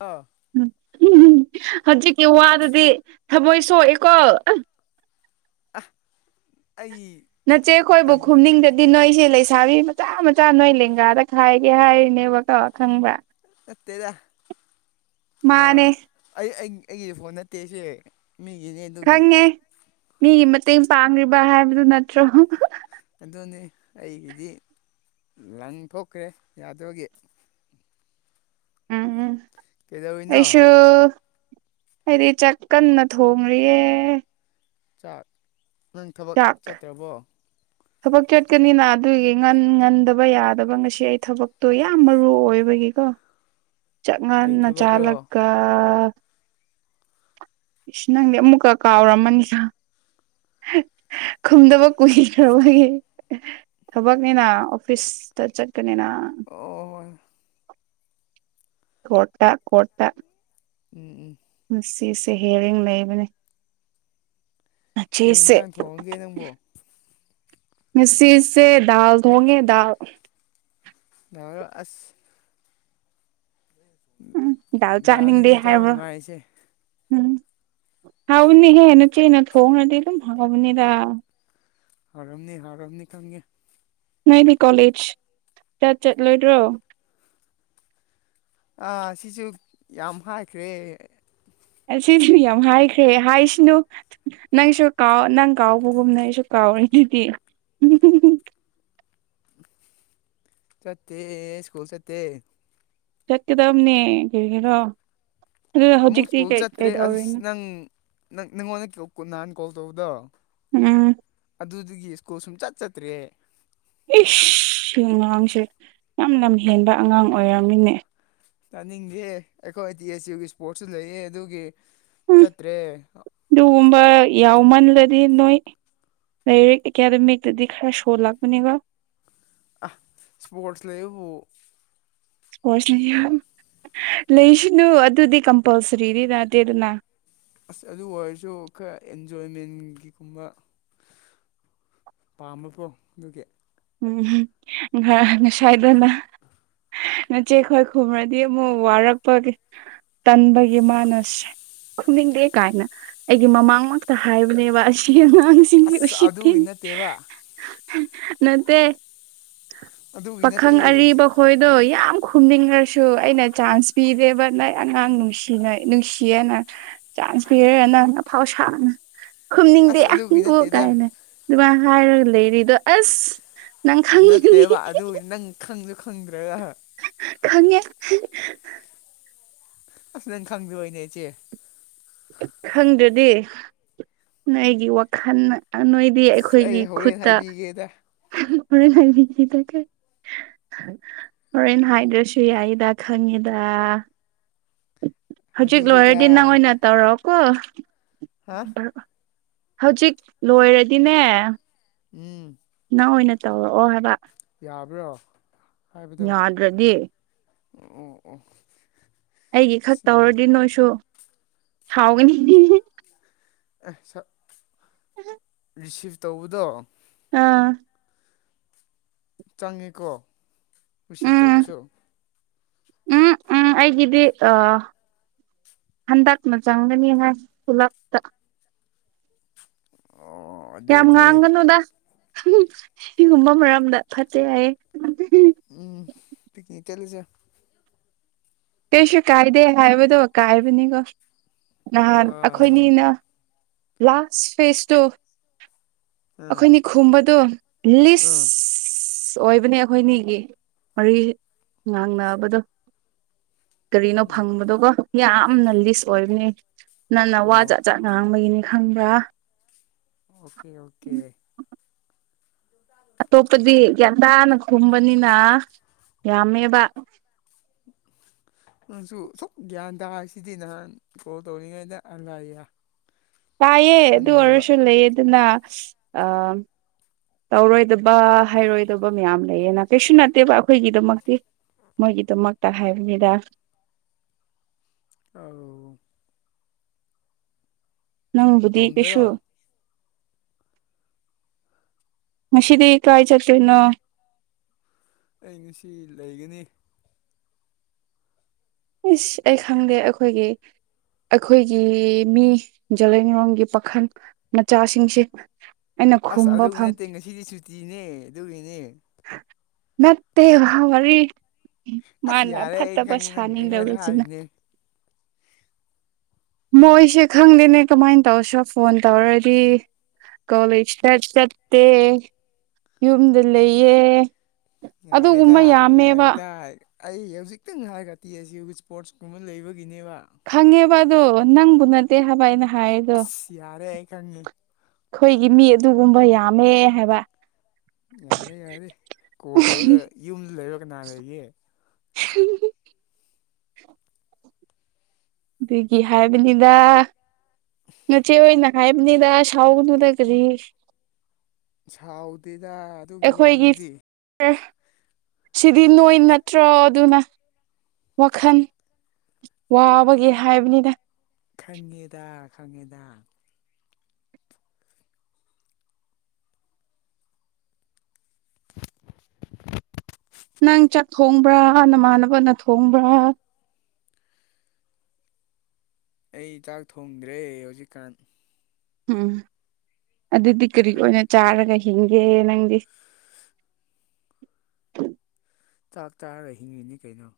ꯑꯥ ꯎꯝ ꯍꯧꯖꯤꯛꯀꯤ ꯋꯥꯗꯗꯤ ꯊꯃꯣꯏ ꯁꯣꯛꯏꯦꯀꯣ ꯑꯍ ꯑꯩ ꯅꯆꯦ ꯑꯩꯈꯣꯏꯕꯨ ꯇꯟ ꯈꯨꯝꯅꯤꯡꯗꯦ ꯍꯥꯏꯗꯤ ꯅꯣꯏꯁꯦ ꯂꯩꯁꯥꯕꯤ ꯃꯆꯥ ꯃꯆꯥ ꯅꯣꯏ ꯂꯦꯡꯒꯥꯗ ꯈꯥꯏꯒꯦ ꯍꯥꯏꯔꯤꯅꯦꯕꯀꯣ ꯈꯪꯕ꯭ꯔꯥ ꯅꯠꯇꯦꯗ ꯃꯥ ꯃꯥꯅꯦ ꯑꯩ ꯑꯩꯒꯤꯗꯤ ꯐꯣꯟ ꯅꯠꯇꯦꯁꯦ ꯃꯤꯒꯤꯅꯦ ꯑꯗꯨꯒꯤ ꯈꯪꯉꯦ ꯃꯤꯒꯤ ꯃꯇꯦꯡ ꯄꯥꯡꯈ꯭ꯔꯤꯕ ꯍꯥꯏꯕꯗꯨ ꯅꯠꯇ꯭ꯔꯣ ꯑꯗꯨꯅꯤ ꯑꯩꯒꯤꯗꯤ ꯂꯪ ꯊꯣꯛꯈ꯭ꯔꯦ ꯌꯥꯗꯣꯏꯒꯤ ꯎꯝ ꯀꯩꯗꯧꯔꯤꯅꯣ ꯑꯦꯁꯨꯣ ꯍꯥꯏꯗꯤ ꯆꯥꯛꯀꯟꯅ ꯊꯣꯡꯔꯤꯌꯦ ꯆꯥꯛ ꯅꯪ ꯊꯕꯛ ꯆꯥꯛ ꯆꯠꯇ꯭ꯔꯕꯣ [inaudible] ꯊꯕꯛ ꯆꯠꯀꯅꯤꯅ ꯑꯗꯨꯒꯤ ꯉꯟ ꯉꯟꯗꯕ ꯌꯥꯗꯕ ꯉꯁꯤ ꯑꯩ ꯊꯕꯛꯇꯣ ꯌꯥꯝ ꯃꯔꯨ ꯑꯣꯏꯕꯒꯤꯀꯣ ꯀꯩ ꯆꯉꯅ ꯊꯕꯛꯔꯣ ꯆꯥꯂꯒ ꯏꯁ ꯅꯪꯗꯤ ꯑꯃꯨꯛꯀ ꯀꯥꯎꯔꯝꯃꯅꯤ ꯁꯥ ꯈꯨꯝꯗꯕ ꯀꯨꯏꯈ꯭ꯔꯕꯒꯤ ꯊꯕꯛꯅꯤꯅ ꯑꯣꯐꯤꯁꯇ ꯆꯠꯀꯅꯤꯅ ꯑ ꯑꯋꯥꯣꯏ ꯀꯣꯠꯇ ꯀꯣꯠꯇ ꯎꯝ ꯎꯝ ꯉꯁꯤꯁꯦ ꯍꯦꯔꯤꯡ ꯂꯩꯕꯅꯦ ꯀꯩ ꯅꯆꯦꯁꯦ ꯌꯦꯟꯁꯥꯡ ꯊꯣꯡꯉꯒꯦ ꯅꯪꯕꯣ ꯃꯤꯁꯤꯁꯦ ꯗꯥꯜ ꯊꯣꯡꯉꯦ ꯗꯥꯜ ꯑꯁ ꯎꯝ ꯗꯥꯎ ꯆꯥꯅꯤꯡꯗꯦ ꯗꯥꯜꯅꯤꯅꯦ ꯆꯥꯕ ꯍꯥꯏꯕ꯭ꯔꯣ ꯅꯨꯡꯉꯥꯏꯔꯤꯁꯦ ꯎꯝ ꯍꯥꯎꯅꯤ ꯍꯦꯟꯅꯆꯦꯅ ꯊꯣꯡꯅꯗꯤ ꯑꯗꯨꯝ ꯍꯥꯎꯅꯤꯗ ꯍꯥꯔꯝꯅꯤ ꯍꯥꯔꯝꯅꯤ ꯈꯪꯉꯦ ꯅꯣꯏꯗꯤ ꯀꯣꯂꯦꯖ ꯀ ꯆꯠꯂꯣꯏꯗ꯭ꯔꯣ ꯑ ꯁꯤꯁꯨ ꯌꯥꯝ ꯍꯥꯏꯈ꯭ꯔꯦ ꯑꯁꯤꯁꯨ ꯌꯥꯝ ꯍꯥꯏꯈ꯭ꯔꯦ ꯍꯥꯏꯁꯅꯨ ꯅꯪꯁꯨ ꯀꯥꯎ ꯅꯪ ꯀꯥꯎꯕꯒꯨꯝꯅ ꯑꯩꯁꯨ ꯀꯥꯎꯔꯤ ꯑꯗꯨꯗꯤ ꯆꯠꯠꯇꯦ ꯁ꯭ꯀꯨꯜ ꯆꯠꯇꯦ ꯆꯠꯀꯗꯕꯅꯦ ꯀꯔꯣ ꯑꯃꯨꯛ ꯁ꯭ꯀꯨꯜ ꯆꯠꯇ꯭ꯔꯦ ꯑꯁ ꯀꯩꯗꯧꯔꯤꯅꯣ ꯅꯪꯪ ꯅꯪꯉꯣꯟꯗ ꯀꯨ ꯍꯥꯟꯅ ꯀꯣꯜ ꯇꯧꯕꯗꯣ ꯎꯝ ꯑꯗꯨꯗꯨꯒꯤ ꯁ꯭ꯀꯨꯜ ꯁꯨꯝ ꯆꯠ ꯆꯠꯇ꯭ꯔꯦ ꯏꯁ ꯑꯉꯥꯡꯁꯦ ꯌꯥꯝ ꯂꯝ ꯍꯦꯟꯕ ꯑꯉꯥꯡ ꯑꯣꯏꯔꯝꯃꯤꯅꯦ ꯆꯥꯅꯤꯡꯗꯦ ꯑꯩꯈꯣꯏ ꯇꯤ ꯑꯦꯆ ꯌꯨꯒꯤ ꯏꯁꯄꯣꯔꯠꯁꯨ ꯂꯩꯌꯦ ꯑꯗꯨꯒꯤ ꯆꯠꯇ꯭ꯔꯦ ꯑꯗꯨꯒꯒꯨꯝꯕ ꯌꯥꯎꯃꯟꯂꯗꯤ ꯅꯣꯏ ꯂꯥꯏꯔꯤꯛ ꯑꯦꯀꯥꯗꯃꯤꯛꯇꯗꯤ ꯈꯔ ꯁꯣꯜꯂꯛꯄꯅꯦꯕ ꯁꯄꯣꯔꯠꯁ ꯂꯕ ꯏꯁꯄꯣꯔꯠꯁꯅꯤ ꯂꯩꯁꯅꯨ ꯑꯗꯨꯗꯤ ꯀꯝꯄꯜꯁꯔꯤꯗꯤ ꯇꯗꯦꯗꯅ ꯑꯁ ꯑꯗꯨ ꯑꯣꯏꯔꯁꯨ ꯈꯔ ꯑꯦꯟꯖꯣꯏꯃꯦꯟꯒꯤꯒꯨꯝꯕ ꯄꯥꯝꯕꯕ꯭ꯔꯣ ꯑꯗꯨꯒꯤ ꯎꯝꯁꯗꯅ ꯅꯆꯦ ꯑꯩꯈꯣꯏ ꯈꯨꯃꯔꯗꯤ ꯑꯃꯨꯛ ꯋꯥꯔꯛꯄꯒꯤ ꯇꯟꯕꯒꯤ ꯃꯥꯟꯅꯁ꯭ꯔꯦ ꯈꯨꯝꯅꯤꯡꯗꯦ ꯀꯥꯏꯅ ꯑꯩꯒꯤ ꯃꯃꯥꯡꯃꯛꯇ ꯍꯥꯏꯕꯅꯦꯕ ꯑꯁꯤꯅ ꯍꯥꯡꯁꯤꯡꯁ ꯑꯁ ꯎꯁꯤ ꯑꯗꯨꯒꯤ ꯊꯦꯡ ꯅꯠꯇꯦꯕ ꯅꯠꯇꯦ ꯑꯗꯨꯒꯤ ꯅꯠꯇꯦ ꯄꯥꯈꯪ ꯁꯤ ꯑꯔꯤꯕ ꯍꯣꯏꯗꯣ ꯌꯥꯝ ꯈꯨꯝꯅꯤꯡꯉꯁꯨ ꯑꯩꯅ ꯆꯥꯟꯁ ꯄꯤꯗꯦꯕ ꯅꯣꯏ ꯑꯉꯥꯡ ꯅꯨꯡꯁꯤ ꯅꯨꯡ ꯁꯤꯅ ꯅꯨꯡꯁꯤꯌꯦꯦꯅ ꯆꯥꯟꯁ ꯄꯤꯔꯦ ꯅꯪꯅ ꯐꯥꯎ ꯁꯥꯥꯡꯅ ꯈꯨꯝꯅꯤꯡꯗꯦ ꯑꯁ ꯑꯗꯨꯒꯤ ꯑꯪꯕꯣꯛ ꯅꯠꯇꯦꯗ ꯀꯥꯏꯅ ꯑꯗꯨꯃꯥꯏꯅ ꯍꯥꯏꯔꯒ ꯂꯩꯔꯤꯗꯣ ꯑꯁ ꯅꯪ ꯈꯥꯡꯅꯤ ꯅꯠꯇꯦꯕ ꯑꯗꯨ ꯅꯪ ꯈꯪꯁꯨ ꯈꯪꯗ꯭ꯔꯒꯍ ꯈꯪꯉꯦ ꯑꯁ ꯅꯪ ꯈꯪꯗꯦꯣꯏꯅꯦ ꯏꯆꯦ ꯈꯪꯗ꯭ꯔꯗꯤ ꯅꯣꯏꯒꯤ ꯋꯥꯈꯜ ꯅꯣꯏ ꯗꯤ ꯑꯁ ꯑꯩꯈꯣꯏꯒꯤ ꯑꯩ ꯍꯣꯔꯦꯟ ꯈꯨꯠꯇ ꯍꯥꯏꯕꯤꯒꯦꯗ ꯃꯣꯔ ꯂꯥꯏꯕꯤꯗ ꯍꯣꯔꯦꯟꯦꯟ ꯍꯥꯏꯗ꯭ꯔꯁꯨ ꯌꯥꯏꯗ ꯈꯪꯉꯤꯗ ꯍꯧꯖꯤꯛ ꯍꯥꯏꯕꯤꯒꯦꯗ ꯂꯣꯏꯔꯗꯤ ꯅꯪ ꯑꯣꯏꯅ ꯍꯥ ꯇꯧꯔꯛꯣꯑꯣꯀꯣꯑꯣ ꯍꯧꯖꯤꯛ ꯂꯣꯏꯔꯗꯤꯅꯦ ꯎꯝ ꯅꯪ ꯑꯣꯏꯅ ꯇꯧꯔꯛꯑꯣ ꯍꯥꯏꯕ ꯌꯥꯕ꯭ꯔꯣ ꯍꯥꯏꯕꯗꯣ ꯌꯥꯗ꯭ꯔꯗꯤ ꯑꯣ ꯑꯣ ꯑꯣ ꯑꯩꯒꯤ ꯈꯛ ꯁꯤꯅ ꯇꯧꯔꯗꯤ ꯅꯣꯏꯁꯨ ꯍꯥꯎꯒꯅꯤ ꯑ ꯑꯗꯨ ꯔꯤꯁꯤꯞ ꯇꯧꯕꯗꯣ ꯑꯥ ꯆꯪꯉꯤꯀꯣ ꯔꯤꯁꯤꯞ ꯎꯝ ꯇꯧꯕꯁꯨ ꯎꯝ ꯎꯝ ꯑꯩꯒꯤꯗꯤ ꯑ ꯍꯟꯗꯛꯅ ꯆꯪꯒꯅꯤ ꯍꯥꯏ ꯄꯨꯂꯞ ꯑꯣ ꯌꯥꯝ ꯑꯗꯨꯗꯤ ꯉꯥꯡꯒꯅꯨꯗ ꯁꯤꯒꯨꯝꯕ ꯃꯔꯝꯗ ꯐꯠꯇꯦ ꯍꯥꯏꯌꯦꯦ ꯎꯝ ꯄꯤꯛꯅꯤꯛ ꯇ ꯂꯩꯖꯦ ꯀꯩꯁꯨ ꯀꯥꯏꯗꯦ ꯍꯥꯏꯕꯗꯣ ꯀꯥꯏꯕꯅꯤꯀꯣ ꯅꯍꯥꯟ ꯑꯥ ꯑꯩꯈꯣꯏꯅꯤꯅ ꯂꯥꯁ ꯐꯦꯁꯇꯣ ꯑꯥ ꯑꯩꯈꯣꯏꯅꯤ ꯈꯨꯝꯕꯗꯣ ꯑꯥ ꯂꯤꯁ ꯑꯣꯏꯕꯅꯦ ꯑꯩꯈꯣꯏꯅꯤꯒꯤ ꯃꯔꯤ ꯉꯥꯡꯅꯕꯗꯣ ꯀꯔꯤꯅꯣ ꯎꯝ ꯐꯪꯕꯗꯒꯣ ꯌꯥꯝꯅ ꯂꯤꯁ ꯑꯣꯏꯕꯅꯤ ꯅꯪꯟꯅ ꯋꯥ ꯑꯣ ꯑꯣ ꯖꯥꯠ ꯖꯥꯠ ꯉꯥꯡꯕꯒꯤꯅꯤ ꯈꯪꯕ꯭ꯔꯥ ꯑꯣꯀꯦ ꯑꯣꯀꯦ ꯆ ꯑꯇꯣꯞꯄꯗꯤ ꯒ꯭ꯌꯥꯟꯊꯥꯅ ꯈꯨꯝꯕꯅꯤꯅ ꯌꯥꯝꯃꯦꯕ [inaudible] ꯅꯪꯁꯨ ꯁꯨꯝ ꯒ꯭ꯌꯥꯟ ꯇꯥꯁꯤꯗꯤ ꯅꯍꯥꯟ ꯀꯣꯜ ꯇꯧꯔꯤꯉꯩꯗ ꯑꯂꯥꯏꯌꯦ ꯇꯥꯏꯌꯦ ꯑꯗꯨ ꯑꯣꯏꯔꯁꯨ ꯂꯩ ꯑꯗꯨꯅ ꯑ ꯇꯧꯔꯣꯏꯗꯕ ꯍꯥꯏꯔꯣꯏꯗꯕ ꯃꯌꯥꯝ ꯂꯩꯌꯦꯅ ꯀꯩꯁꯨ ꯅꯠꯇꯦꯕ ꯑꯩꯈꯣꯏꯒꯤꯗꯃꯛꯇꯤ ꯃꯣꯏꯒꯤꯗꯃꯛꯇ ꯍꯥꯏꯕꯅꯤꯗ ꯑ ꯅꯪꯕꯨꯗꯤ ꯀꯩꯁꯨ ꯅꯇꯣꯝꯇꯔꯣ ꯃꯁꯤꯗꯤ ꯀ ꯍꯥꯏ ꯆꯠꯇꯅꯣ ꯑꯩ ꯉꯁꯤ ꯂꯩꯒꯅꯤ ꯏꯁ ꯑꯩ ꯈꯪꯗꯦ ꯑꯩꯈꯣꯏꯒꯤ ꯑꯩꯈꯣꯏꯒꯤ ꯃꯤ ꯖꯂꯂꯣꯡꯒꯤ ꯄꯥꯈꯜ ꯃꯆꯥꯁꯤꯡꯁꯦ ꯑꯩꯅ ꯑꯁ ꯈꯨꯝꯕ ꯑꯗꯨꯒꯤ ꯐꯪ ꯅꯠꯇꯦ ꯉꯁꯤꯗꯤ ꯁꯨꯇꯤꯅꯦ ꯑꯗꯨꯒꯤꯅꯦ ꯃꯠꯇꯦ ꯋꯥꯔꯤ ꯑꯁ ꯃꯥꯅ ꯌꯥꯔꯦ ꯑꯩ ꯐꯠꯇꯕ ꯈꯪꯉꯤ ꯅꯪ ꯑꯩꯉꯣꯟꯗ ꯁꯥꯅꯤꯡꯗꯔꯤꯨꯁꯤꯅ ꯍꯥꯏꯔꯤꯅꯦ ꯃꯣꯏꯁꯦ ꯈꯪꯗꯦꯅꯦ ꯀꯃꯥꯏꯅ ꯇꯧꯁꯨ ꯐꯣꯟ ꯇꯧꯔꯗꯤ ꯀꯣꯂꯦꯖ ꯆ ꯆꯠꯇꯦ ꯌꯨꯝꯗ ꯂꯩꯌꯦ ꯌꯥꯔꯦꯗꯥ ꯑꯗꯨꯒꯨꯝꯕ ꯌꯥꯝꯃꯦꯕ ꯌꯥꯔꯦꯗꯥꯏ ꯑꯩ ꯍꯧꯖꯤꯛꯇꯪ ꯍꯥꯏꯔꯒꯗꯤꯤ ꯑꯁꯤ ꯋ ꯏꯁꯄꯣꯔꯠꯁ ꯀꯨꯝꯕ ꯂꯩꯕꯒꯤꯅꯦꯕ ꯈꯪꯉꯦꯕ ꯑꯗꯣ ꯅꯪꯕꯨ ꯅꯠꯇꯦ ꯍꯥꯏꯕꯅ ꯑꯁ ꯌꯥꯔꯦ ꯈꯅꯤ ꯑꯩꯈꯣꯏꯒꯤ ꯃꯤ ꯑꯗꯨꯒꯨꯝꯕ ꯌꯥꯝꯃꯦ ꯍꯥꯏꯕ ꯌꯥꯔꯦ ꯌꯥꯔꯦ ꯀꯣꯜ ꯇꯧꯔꯒ ꯌꯨꯝꯗ ꯂꯩꯕ ꯀꯅꯥ ꯂꯩꯒꯦ [unintelligible] ꯑꯗꯨꯒꯤ ꯍꯥꯏꯕꯅꯤꯗ ꯅꯥꯆꯦ ꯍꯣꯏꯅ ꯈꯥꯏꯕꯅꯤꯗ ꯁꯥꯎꯒꯅꯨꯗ ꯀꯔꯤ ꯁꯥꯎꯗꯦꯗ ꯑꯗꯨꯒꯤ ꯋꯥꯗꯨꯗꯤ ꯑꯦ ꯁꯤꯗꯤ ꯅꯣꯏ ꯅꯠꯇ꯭ꯔꯣ ꯑꯗꯨꯅ ꯋꯥꯈꯜ ꯋꯥꯕꯒꯦ ꯍꯥꯏꯕꯅꯤꯅ ꯈꯪꯉꯦꯗ ꯈꯪꯉꯦꯗ [inaudible] ꯅꯪ ꯆꯠ ꯊꯣꯡꯕ꯭ꯔꯥ ꯅꯃꯥꯟꯅꯕꯅ ꯊꯣꯡꯕ꯭ꯔꯥ ꯑꯩ ꯆꯥꯛ ꯊꯣꯡꯗ꯭ꯔꯦ ꯍꯧꯖꯤꯛꯀꯥꯟ ꯎꯝ ꯑꯗꯨꯗꯤ ꯀꯔꯤ ꯍꯥ ꯑꯣꯏꯅ ꯆꯥꯔꯒ ꯍꯤꯡꯒꯦ ꯅꯪꯗꯤ ꯆꯥꯛ ꯆꯥꯔ ꯍꯤꯡꯉꯤꯅꯤ ꯀꯩꯅꯣ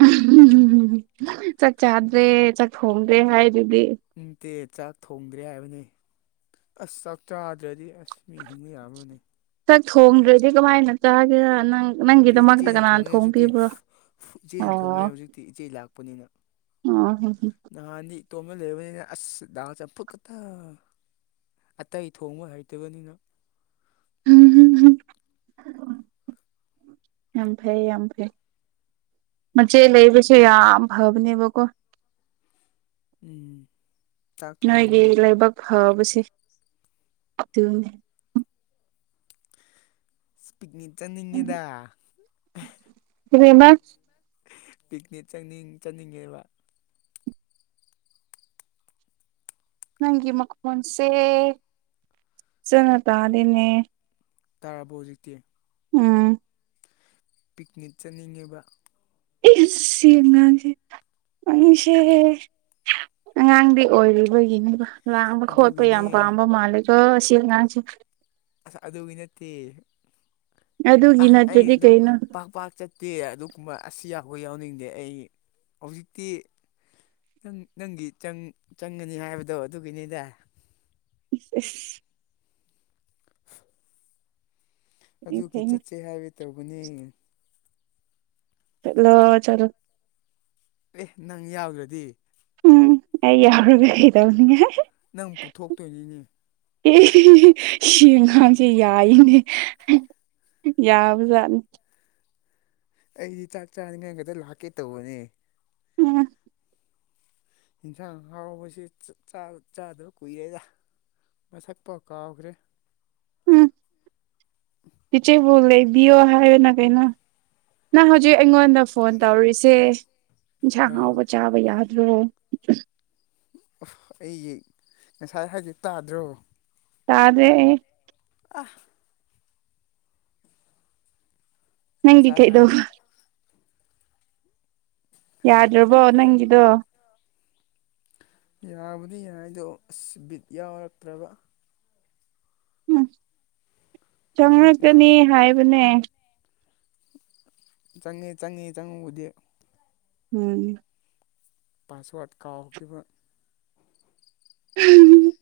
[unintelligible] ꯆꯥꯛ ꯆꯥꯗ꯭ꯔꯦ ꯆꯥꯛ ꯊꯣꯡꯗ꯭ꯔꯦ ꯍꯥꯏꯗꯨꯗꯤ ꯅꯨꯡꯇꯦ ꯆꯥꯛ ꯊꯣꯡꯗ꯭ꯔꯦ ꯍꯥꯏꯕꯅꯤ ꯑꯁ ꯆꯥꯛ ꯆꯥꯗ꯭ꯔꯗꯤ ꯑꯁ ꯃꯤ ꯍꯤꯡꯅ ꯌꯥꯕꯔꯥꯅꯦ ꯆꯥꯛ ꯊꯣꯡꯗ꯭ꯔꯗꯤ ꯀꯃꯥꯏꯅ ꯆꯥꯒꯦꯔ ꯅꯪ ꯅꯠꯇꯦ ꯅꯪꯒꯤꯗꯃꯛꯇ ꯏꯆꯦꯅ ꯀꯅꯥꯅ ꯊꯣꯡꯉꯦ ꯍꯧꯖꯤꯛꯇꯤ ꯊꯣꯡꯕꯤꯕ꯭ꯔꯣ [unintelligible] ꯏꯆꯦꯅ ꯑꯣ ꯊꯣꯡꯉꯦ ꯍꯧꯖꯤꯛꯇꯤ ꯏꯆꯦ ꯂꯥꯛꯄꯅꯤꯅ ꯑꯣ ꯍꯥ ꯍꯥ ꯅꯍꯥꯟꯗꯤ ꯏꯇꯣꯝꯅ ꯂꯩꯔꯕꯅꯤꯅ ꯑꯁ ꯗꯥꯜ ꯆꯝꯐꯨꯠ ꯈꯛꯇ ꯑꯇꯩ ꯊꯣꯡꯕ ꯍꯩꯇꯕꯅꯤꯅ [unintelligible] ꯌꯥꯝ ꯐꯩ ꯌꯥꯝ ꯐꯩ ꯃꯆꯦ ꯂꯩꯕꯁꯦ ꯌꯥꯝ ꯐꯕꯅꯦꯕꯀꯣ ꯎꯝ ꯆꯥꯛ ꯅꯣꯏꯒꯤ ꯊꯣꯡꯅꯤꯡꯉꯥꯏ ꯂꯥꯏꯕꯛ ꯐꯕꯁꯤ ꯑꯗꯨꯨꯅꯤ ꯄꯤꯛꯅꯤꯛ ꯆꯠꯅꯤꯡꯉꯦꯗ ꯀꯔꯤꯃꯥ ꯄꯤꯛꯅꯤꯛ ꯆꯠꯅꯤꯡ ꯆꯠꯅꯤꯡꯉꯦꯕ ꯅꯪꯒꯤ ꯃꯈꯣꯟꯁꯦ ꯐꯖꯥꯅ ꯇꯥꯗꯦꯅꯦ ꯇꯥꯔꯕꯣ ꯍꯧꯖꯤꯛꯇꯤ ꯎꯝ ꯄꯤꯛꯅꯤꯛ ꯆꯠꯅꯤꯡꯉꯦꯕ ꯏꯁ ꯁꯤ ꯑꯉꯥꯡꯁꯦ ꯑꯅꯤꯁꯦ ꯑꯉꯥꯡꯗꯤ ꯑꯣꯏꯔꯤꯕꯒꯤꯅꯦꯕꯥ ꯂꯥꯡꯕ ꯈꯣꯠꯄ ꯑꯗꯨꯒꯤꯅꯦ ꯌꯥꯝ ꯄꯥꯝꯕ ꯃꯥꯂꯒ ꯑꯁꯤ ꯑꯉꯥꯡꯁꯦ ꯑꯁ ꯑꯗꯨꯒꯤ ꯅꯠꯇꯦ ꯑꯗꯨꯒꯤ ꯑꯥ ꯑꯩ ꯅꯠꯇ꯭ꯔꯗꯤ ꯑꯗꯨ ꯀꯩꯅꯣ ꯄꯥꯛ ꯄꯥꯛ ꯆꯠ ꯇꯦ ꯑꯗꯨꯒꯨꯝꯕ ꯑꯁꯤ ꯑꯈꯣꯏ ꯌꯥꯎꯅꯤꯡꯗꯦ ꯑꯩ ꯍꯧꯖꯤꯛꯇꯤ ꯅꯪ ꯅꯪꯒꯤ ꯆꯪ ꯆꯪꯒꯅꯤ ꯍꯥꯏꯕꯗꯣ ꯑꯗꯨꯒꯤꯅꯤꯗ ꯏꯁ ꯏꯁ ꯏꯁ ꯑꯗꯨꯒꯤ ꯀꯩꯅꯣ ꯆꯠꯁꯦ ꯍꯥꯏꯒꯦ ꯇꯧꯕꯅꯦ ꯆꯠꯂꯣ ꯆꯠꯂꯣ ꯑꯦꯍ ꯅꯪ ꯌꯥꯎꯗ꯭ꯔꯗꯤ ꯎꯝ ꯑꯩ ꯌꯥꯎꯔꯒ ꯀꯩ ꯇꯧꯅꯤꯡꯉꯥꯏ ꯅꯪ ꯄꯨꯊꯣꯛꯇꯣꯏꯅꯤꯅꯦ ꯑꯦ ꯑꯦ ꯑꯦ ꯁꯤꯉꯥꯡꯁꯦ ꯌꯥꯏꯅꯦ ꯌꯥꯕꯖꯠꯅꯤ ꯑꯩꯗꯤ ꯆꯥꯛ ꯆꯥꯅꯤꯡꯉꯥꯏ ꯈꯛꯇ ꯂꯥꯛꯀꯦ ꯇꯧꯕꯅꯦ ꯎꯝ ꯌꯦꯟꯁꯥꯡ ꯑꯍꯥꯎꯕꯁꯤ ꯆꯥꯗꯕ ꯀꯨꯏꯔꯦꯗ ꯃꯁꯛꯄꯥꯎ ꯀꯥꯎꯈ꯭ꯔꯦ ꯎꯝ ꯏꯤꯆꯦꯕꯨ ꯂꯩꯕꯤꯌꯣ ꯍꯥꯏꯌꯢꯅ ꯀꯩꯅꯣ ꯅꯪ ꯍꯧꯖꯤꯛ ꯑꯩꯉꯣꯟꯗ ꯐꯣꯟ ꯇꯧꯔꯤꯁꯦ ꯌꯦꯟꯁꯥꯡ ꯑꯥ ꯑꯍꯥꯎꯕ ꯆꯥꯕ ꯌꯥꯗ꯭ꯔꯣ ꯑꯩ ꯉꯁꯥꯏ ꯍꯥꯏꯁꯦ ꯇꯥꯗ꯭ꯔꯣ ꯇꯥꯔꯦ ꯑꯥ ꯅꯪꯗꯤ ꯉꯁꯥꯏ ꯍꯥꯏꯔꯦ ꯀꯩꯗꯧꯕꯥ ꯑꯥ ꯌꯥꯗ꯭ꯔꯕꯣ ꯅꯪꯒꯤꯗꯣ ꯌꯥꯕꯨꯗꯤ ꯌꯥꯏꯗꯣ ꯑꯁ ꯕꯤꯠ ꯌꯥꯎꯔꯛꯇ꯭ꯔꯕ ꯅꯪ ꯅꯪ ꯆꯪꯉꯛꯀꯅꯤ ꯍꯥꯏꯕꯅꯦ ꯆꯪꯉꯦ ꯆꯪꯉꯦ ꯆꯪꯉꯕꯨꯗꯤ ꯎꯝ ꯄꯥꯁꯋꯥꯔ꯭ꯗ ꯀꯥꯎꯈꯤꯕ [unintelligible]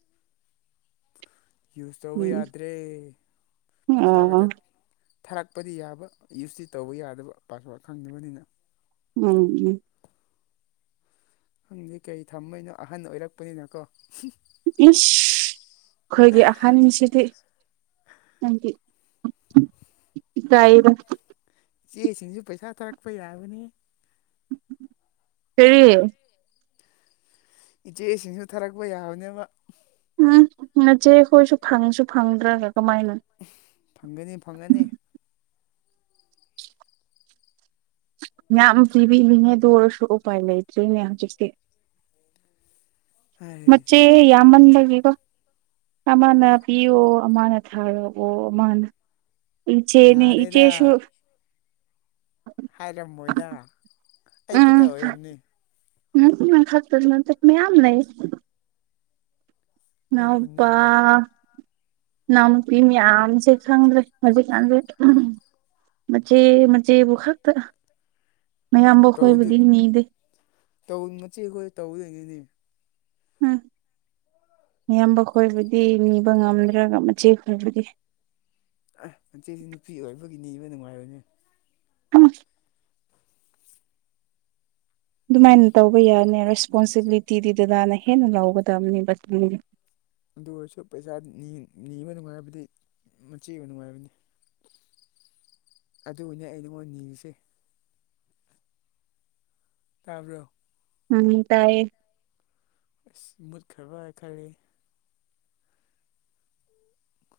ꯌꯨꯁ ꯇꯧꯕ ꯎꯝ ꯌꯥꯗ꯭ꯔꯦ ꯄꯩꯁꯥ ꯈꯛꯇ ꯑꯣ ꯊꯥꯔꯛꯄꯗꯤ ꯌꯥꯕ ꯌꯨꯁꯇꯤ ꯇꯧꯕ ꯌꯥꯗꯕ ꯄꯥꯁꯋꯥꯔ꯭ꯗ ꯈꯪꯗꯕꯅꯤꯅ ꯎꯝ [unintelligible] ꯍꯪꯗꯦ ꯀꯩ ꯊꯝꯕꯩꯅꯣ ꯑꯍꯥꯟ ꯑꯣꯏꯔꯛꯄꯅꯤꯅ ꯀꯣ ꯏꯁ ꯑꯩꯈꯣꯏꯒꯤ ꯑꯍꯟꯁꯤꯗꯤ ꯅꯪꯗꯤ ꯢꯀꯥꯢꯔꯣꯢ ꯏꯆꯦ ꯁꯤꯡꯁꯨ ꯄꯩꯁꯥ ꯊꯥꯔꯛꯄ ꯌꯥꯕꯅꯤ ꯀꯥꯔꯤ ꯏꯆꯦ ꯏꯁꯤꯡꯁꯨ ꯊꯥꯔꯛꯄ ꯌꯥꯕꯅꯦꯕ ꯎꯝ ꯅꯆꯦ ꯑꯩꯈꯣꯏꯁꯨ ꯐꯪꯁꯨ ꯐꯪꯗ꯭ꯔꯒ ꯀꯃꯥꯏꯅ ꯐꯪꯒꯅꯤ ꯐꯪꯒꯅꯤ ꯌꯥꯝ ꯄꯤꯅꯤꯂꯤꯅꯦ ꯑꯗꯨ ꯑꯣꯏꯔꯁꯨ ꯎꯄꯥꯏ ꯂꯩꯇ꯭ꯔꯤꯅꯦ ꯍꯧꯖꯤꯛꯇꯤ ꯍꯩ ꯃꯆꯦ ꯌꯥꯝꯃꯟ ꯕꯒꯤꯀꯣ ꯑꯃꯅ ꯄꯤꯌꯣ ꯑꯃꯅ ꯊꯥꯔꯛꯑꯣ ꯑꯃꯅ ꯏꯆꯦꯅꯤ ꯌꯥꯔꯦꯗ ꯏꯆꯦꯁꯨ ꯍꯥꯏꯔꯝꯃꯣꯏꯗ ꯑꯩ ꯈꯥꯠꯇ ꯑꯣꯏꯔꯝꯅꯤ ꯅ ꯈꯥꯛꯇ ꯅꯠꯇꯦ ꯃꯌꯥꯝ ꯂꯩ ꯅꯣꯏ ꯢꯅꯥꯎꯄꯥ ꯈꯨꯟꯗꯩꯔꯣ ꯢꯅꯥꯎꯄꯤ ꯃꯌꯥꯝꯁꯦ ꯈꯪꯗ꯭ꯔꯦ ꯍꯧꯖꯤꯛꯀꯥꯟꯁꯦ ꯃꯁꯦ ꯃꯁꯦꯕꯨ ꯈꯥꯛꯇ ꯇꯧꯗꯨ ꯃꯌꯥꯝꯕꯈꯣꯏꯕꯨꯗꯤ ꯅꯤꯗꯦ ꯇꯧ ꯃꯆꯦ ꯈꯣꯏ ꯇꯧꯗꯣꯏꯅꯤꯍꯦ ꯎꯝ ꯃꯤꯌꯥꯝꯕ ꯈꯣꯏꯕꯨꯗꯤ ꯅꯤꯕ ꯉꯝꯗ꯭ꯔꯒ ꯃꯆꯦ ꯈꯣꯏꯕꯨꯗꯤ ꯑꯦ ꯃꯆꯦꯗꯤ ꯅꯨꯄꯤ ꯑꯣꯏꯕꯒꯤ ꯅꯤꯕ ꯅꯨꯡꯉꯥꯏꯕꯅꯦ ꯅꯃ [inaudible] ꯑꯗꯨꯃꯥꯏꯅ ꯇꯧꯕ ꯌꯥꯅꯤ ꯔꯦꯁꯄꯣꯟꯁꯤꯕꯤꯂꯤꯇꯤꯗꯤ ꯗꯥꯗꯥꯅ ꯍꯦꯟꯅ ꯂꯧꯒꯗꯕꯅꯦꯕ ꯑꯗꯨ ꯑꯣꯏꯔꯁꯨ ꯄꯩꯁꯥ ꯅꯤꯕ ꯅꯨꯡꯉꯥꯏꯕꯗꯤ ꯃꯆꯦꯅ ꯅꯨꯡꯉꯥꯏꯕꯅꯦ ꯑꯗꯨꯒꯤꯅꯦ ꯑꯩ ꯅꯉꯣꯟꯗ ꯅꯤꯔꯤꯁꯦ ꯇꯥꯕꯔꯣ ꯎꯝ ꯇꯥꯏꯌꯦ ꯑꯁ ꯃꯨꯠꯈ꯭ꯔꯕ ꯈꯜꯂꯤ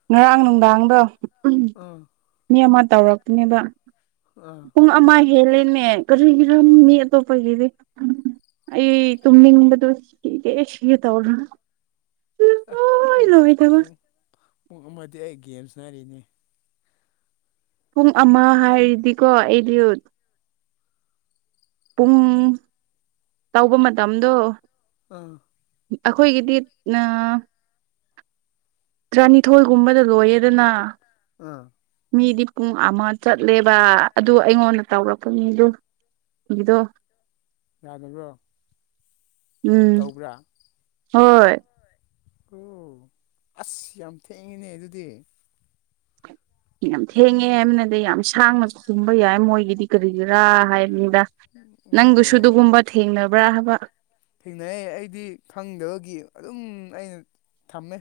ꯉꯔꯥꯡ ꯅꯨꯡꯗꯥꯡꯗꯣ ꯑꯥ ꯃꯤ ꯑꯃ ꯇꯧꯔꯛꯄꯅꯦꯕ ꯑꯥ ꯄꯨꯡ ꯑꯃ ꯍꯦꯜꯂꯦꯅꯦ ꯀꯔꯤꯒꯤꯔꯅꯦ ꯃꯤ ꯑꯇꯣꯞꯄꯒꯤꯗꯤ ꯑꯩ ꯇꯨꯝꯅꯤꯡꯕꯗꯣ ꯁꯤꯒꯦ ꯁꯤꯒꯦ ꯇꯧꯗꯥꯅ ꯑꯥ ꯄꯨꯡ ꯄꯨꯡ ꯄꯨꯡ ꯑꯃꯗꯤ ꯑꯩ ꯒꯦꯝ ꯁꯥꯅꯔꯤꯅꯦ ꯄꯨꯡ ꯑꯃ ꯍꯥꯏꯔꯗꯤꯀꯣ ꯑꯩ ꯂꯤꯌꯨꯠ ꯄꯨꯡ ꯇꯧꯕ ꯃꯇꯝꯗꯣ ꯑꯥ ꯑꯩꯈꯣꯏꯒꯤꯗꯤ ꯑꯥ ꯇ꯭ꯔꯥꯅꯤꯊꯣꯏ ꯒꯨꯝꯕꯗ ꯂꯣꯏꯌꯦꯗꯅ ꯑꯥ ꯃꯤꯗꯤ ꯄꯨꯡ ꯑꯃ ꯆꯠꯂꯦꯕ ꯑꯗꯨ ꯑꯩꯉꯣꯟꯗ ꯇꯧꯔꯛꯄ ꯃꯤꯗꯨ ꯏꯗꯣ ꯌꯥꯗꯕ꯭ꯔꯣ ꯎꯝ ꯇꯧꯕ꯭ꯔꯥ ꯍꯣꯏ ꯍꯣꯢ ꯑꯣ ꯑꯁ ꯌꯥꯝ ꯊꯦꯡꯉꯤꯅꯦ ꯑꯗꯨꯗꯤ ꯌꯥꯝ ꯊꯦꯡꯉꯦ ꯍꯥꯢꯕ ꯅꯠꯇꯦ ꯌꯥꯝ ꯁꯥꯡꯅ ꯈꯨꯝꯕ ꯌꯥꯏ ꯃꯣꯏꯒꯤꯗꯤ ꯀꯔꯤꯒꯤꯔꯥ ꯍꯥꯏꯕꯅꯤꯗ ꯑꯣ ꯅꯪꯗꯨꯁꯨ ꯑꯣ ꯑꯗꯨꯒꯨꯝꯕ ꯊꯦꯡꯅꯕ꯭ꯔꯥ ꯍꯥꯏꯕ ꯊꯦꯡꯅꯩꯌꯦ ꯑꯩꯗꯤ ꯈꯪꯗꯕꯒꯤ ꯑꯗꯨꯝ ꯑꯩꯅ ꯊꯝꯃꯦ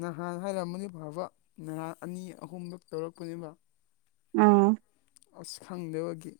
ꯅꯍꯥꯟ ꯍꯥꯏꯔꯛꯃꯗꯤ ꯐꯥꯕ ꯅꯍꯥꯟ ꯑꯅꯤ ꯑꯍꯨꯝꯂꯛ ꯇꯧꯔꯛꯄꯅꯦꯕ ꯑꯥ ꯑꯁ ꯈꯪꯗꯕꯒꯤ